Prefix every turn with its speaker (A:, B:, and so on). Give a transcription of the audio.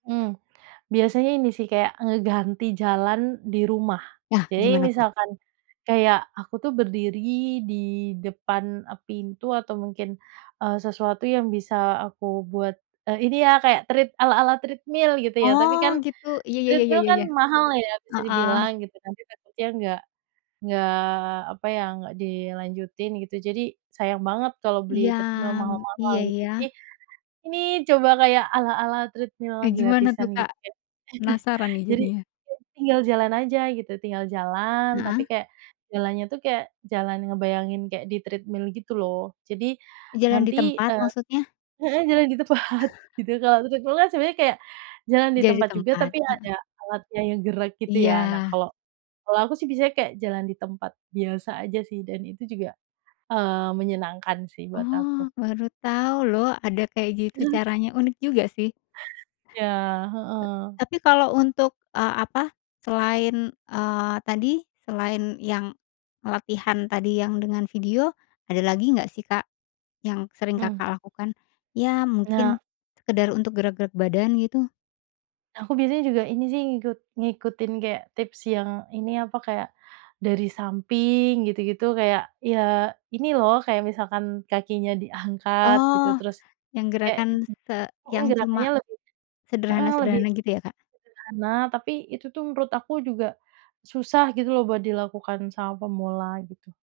A: Hmm, biasanya ini sih, kayak ngeganti jalan di rumah.
B: Nah,
A: Jadi
B: gimana, tuh?
A: misalkan kayak aku tuh berdiri di depan pintu atau mungkin, eee, sesuatu yang bisa aku buat, eee, ini ya kaya tread ala-ala treadmill gitu ya, tapi
B: Oh,
A: kan
B: gitu, iya ya ya
A: treadmill
B: ya
A: kan
B: ya,
A: mahal ya, bisa
B: heeh.
A: dibilang gitu kan. Nanti takutnya nggak nggak apa ya, nggak dilanjutin gitu, jadi sayang banget kalau beli
B: Iya.
A: treadmill mahal-mahal
B: Iya,
A: gitu,
B: ya.
A: jadi ini coba kayak ala-ala treadmill
B: Kayak gimana tuh,
A: gratisan gitu
B: Kak?
A: kayak
B: Penasaran nih,
A: Jadi,
B: jadinya.
A: tinggal jalan aja gitu, tinggal jalan, tapi
B: Heeh.
A: kaya jalannya tuh kayak jalan ngebayangin kaya di treadmill, gitu loh. Jadi
B: Jalan di
A: nanti,
B: tempat
A: eee,
B: maksudnya?
A: heeh, jalan di tempat gitu, kalau treadmill kan sebenarnya kayak jalan di
B: Jalan di
A: tempat juga,
B: tempat?
A: tapi
B: Heeh.
A: ada alatnya yang gerak, gitu ya. Nah,
B: Iya.
A: kalau kalau aku sih biasanya kayak jalan di tempat biasa aja sih, dan itu juga, eee, menyenangkan sih buat aku.
B: Oh, baru tahu loh, ada kayak gitu caranya, unik juga sih.
A: Iya, heeh.
B: Tapi kalau untuk, eee, ap,a selain, eee, tadi, selain yang latihan tadi yang dengan video, ada lagi nggak sih, Kak, yang sering
A: Mhm.
B: Kakak lakukan? Ya,
A: Nah
B: mungkin sekedar untuk gerak-gerak badan, gitu?
A: Nah, aku biasanya juga ini sih ngikut ngikutin kayak tips yang ini, apa, kayak dari samping gitu-gitu, kayak ya, ini loh, kayak misalkan kakinya diangkat gitu,
B: Oh,
A: terus
B: yang
A: kayak
B: gerakan se
A: mhm,
B: yang
A: gerakannya
B: cuma
A: lebih heeh, lebih
B: sederhana-sederhana gitu ya, Kak?
A: sederhana tapi itu tuh menurut aku juga susah gitu loh, buat dilakukan sama pemula, gitu.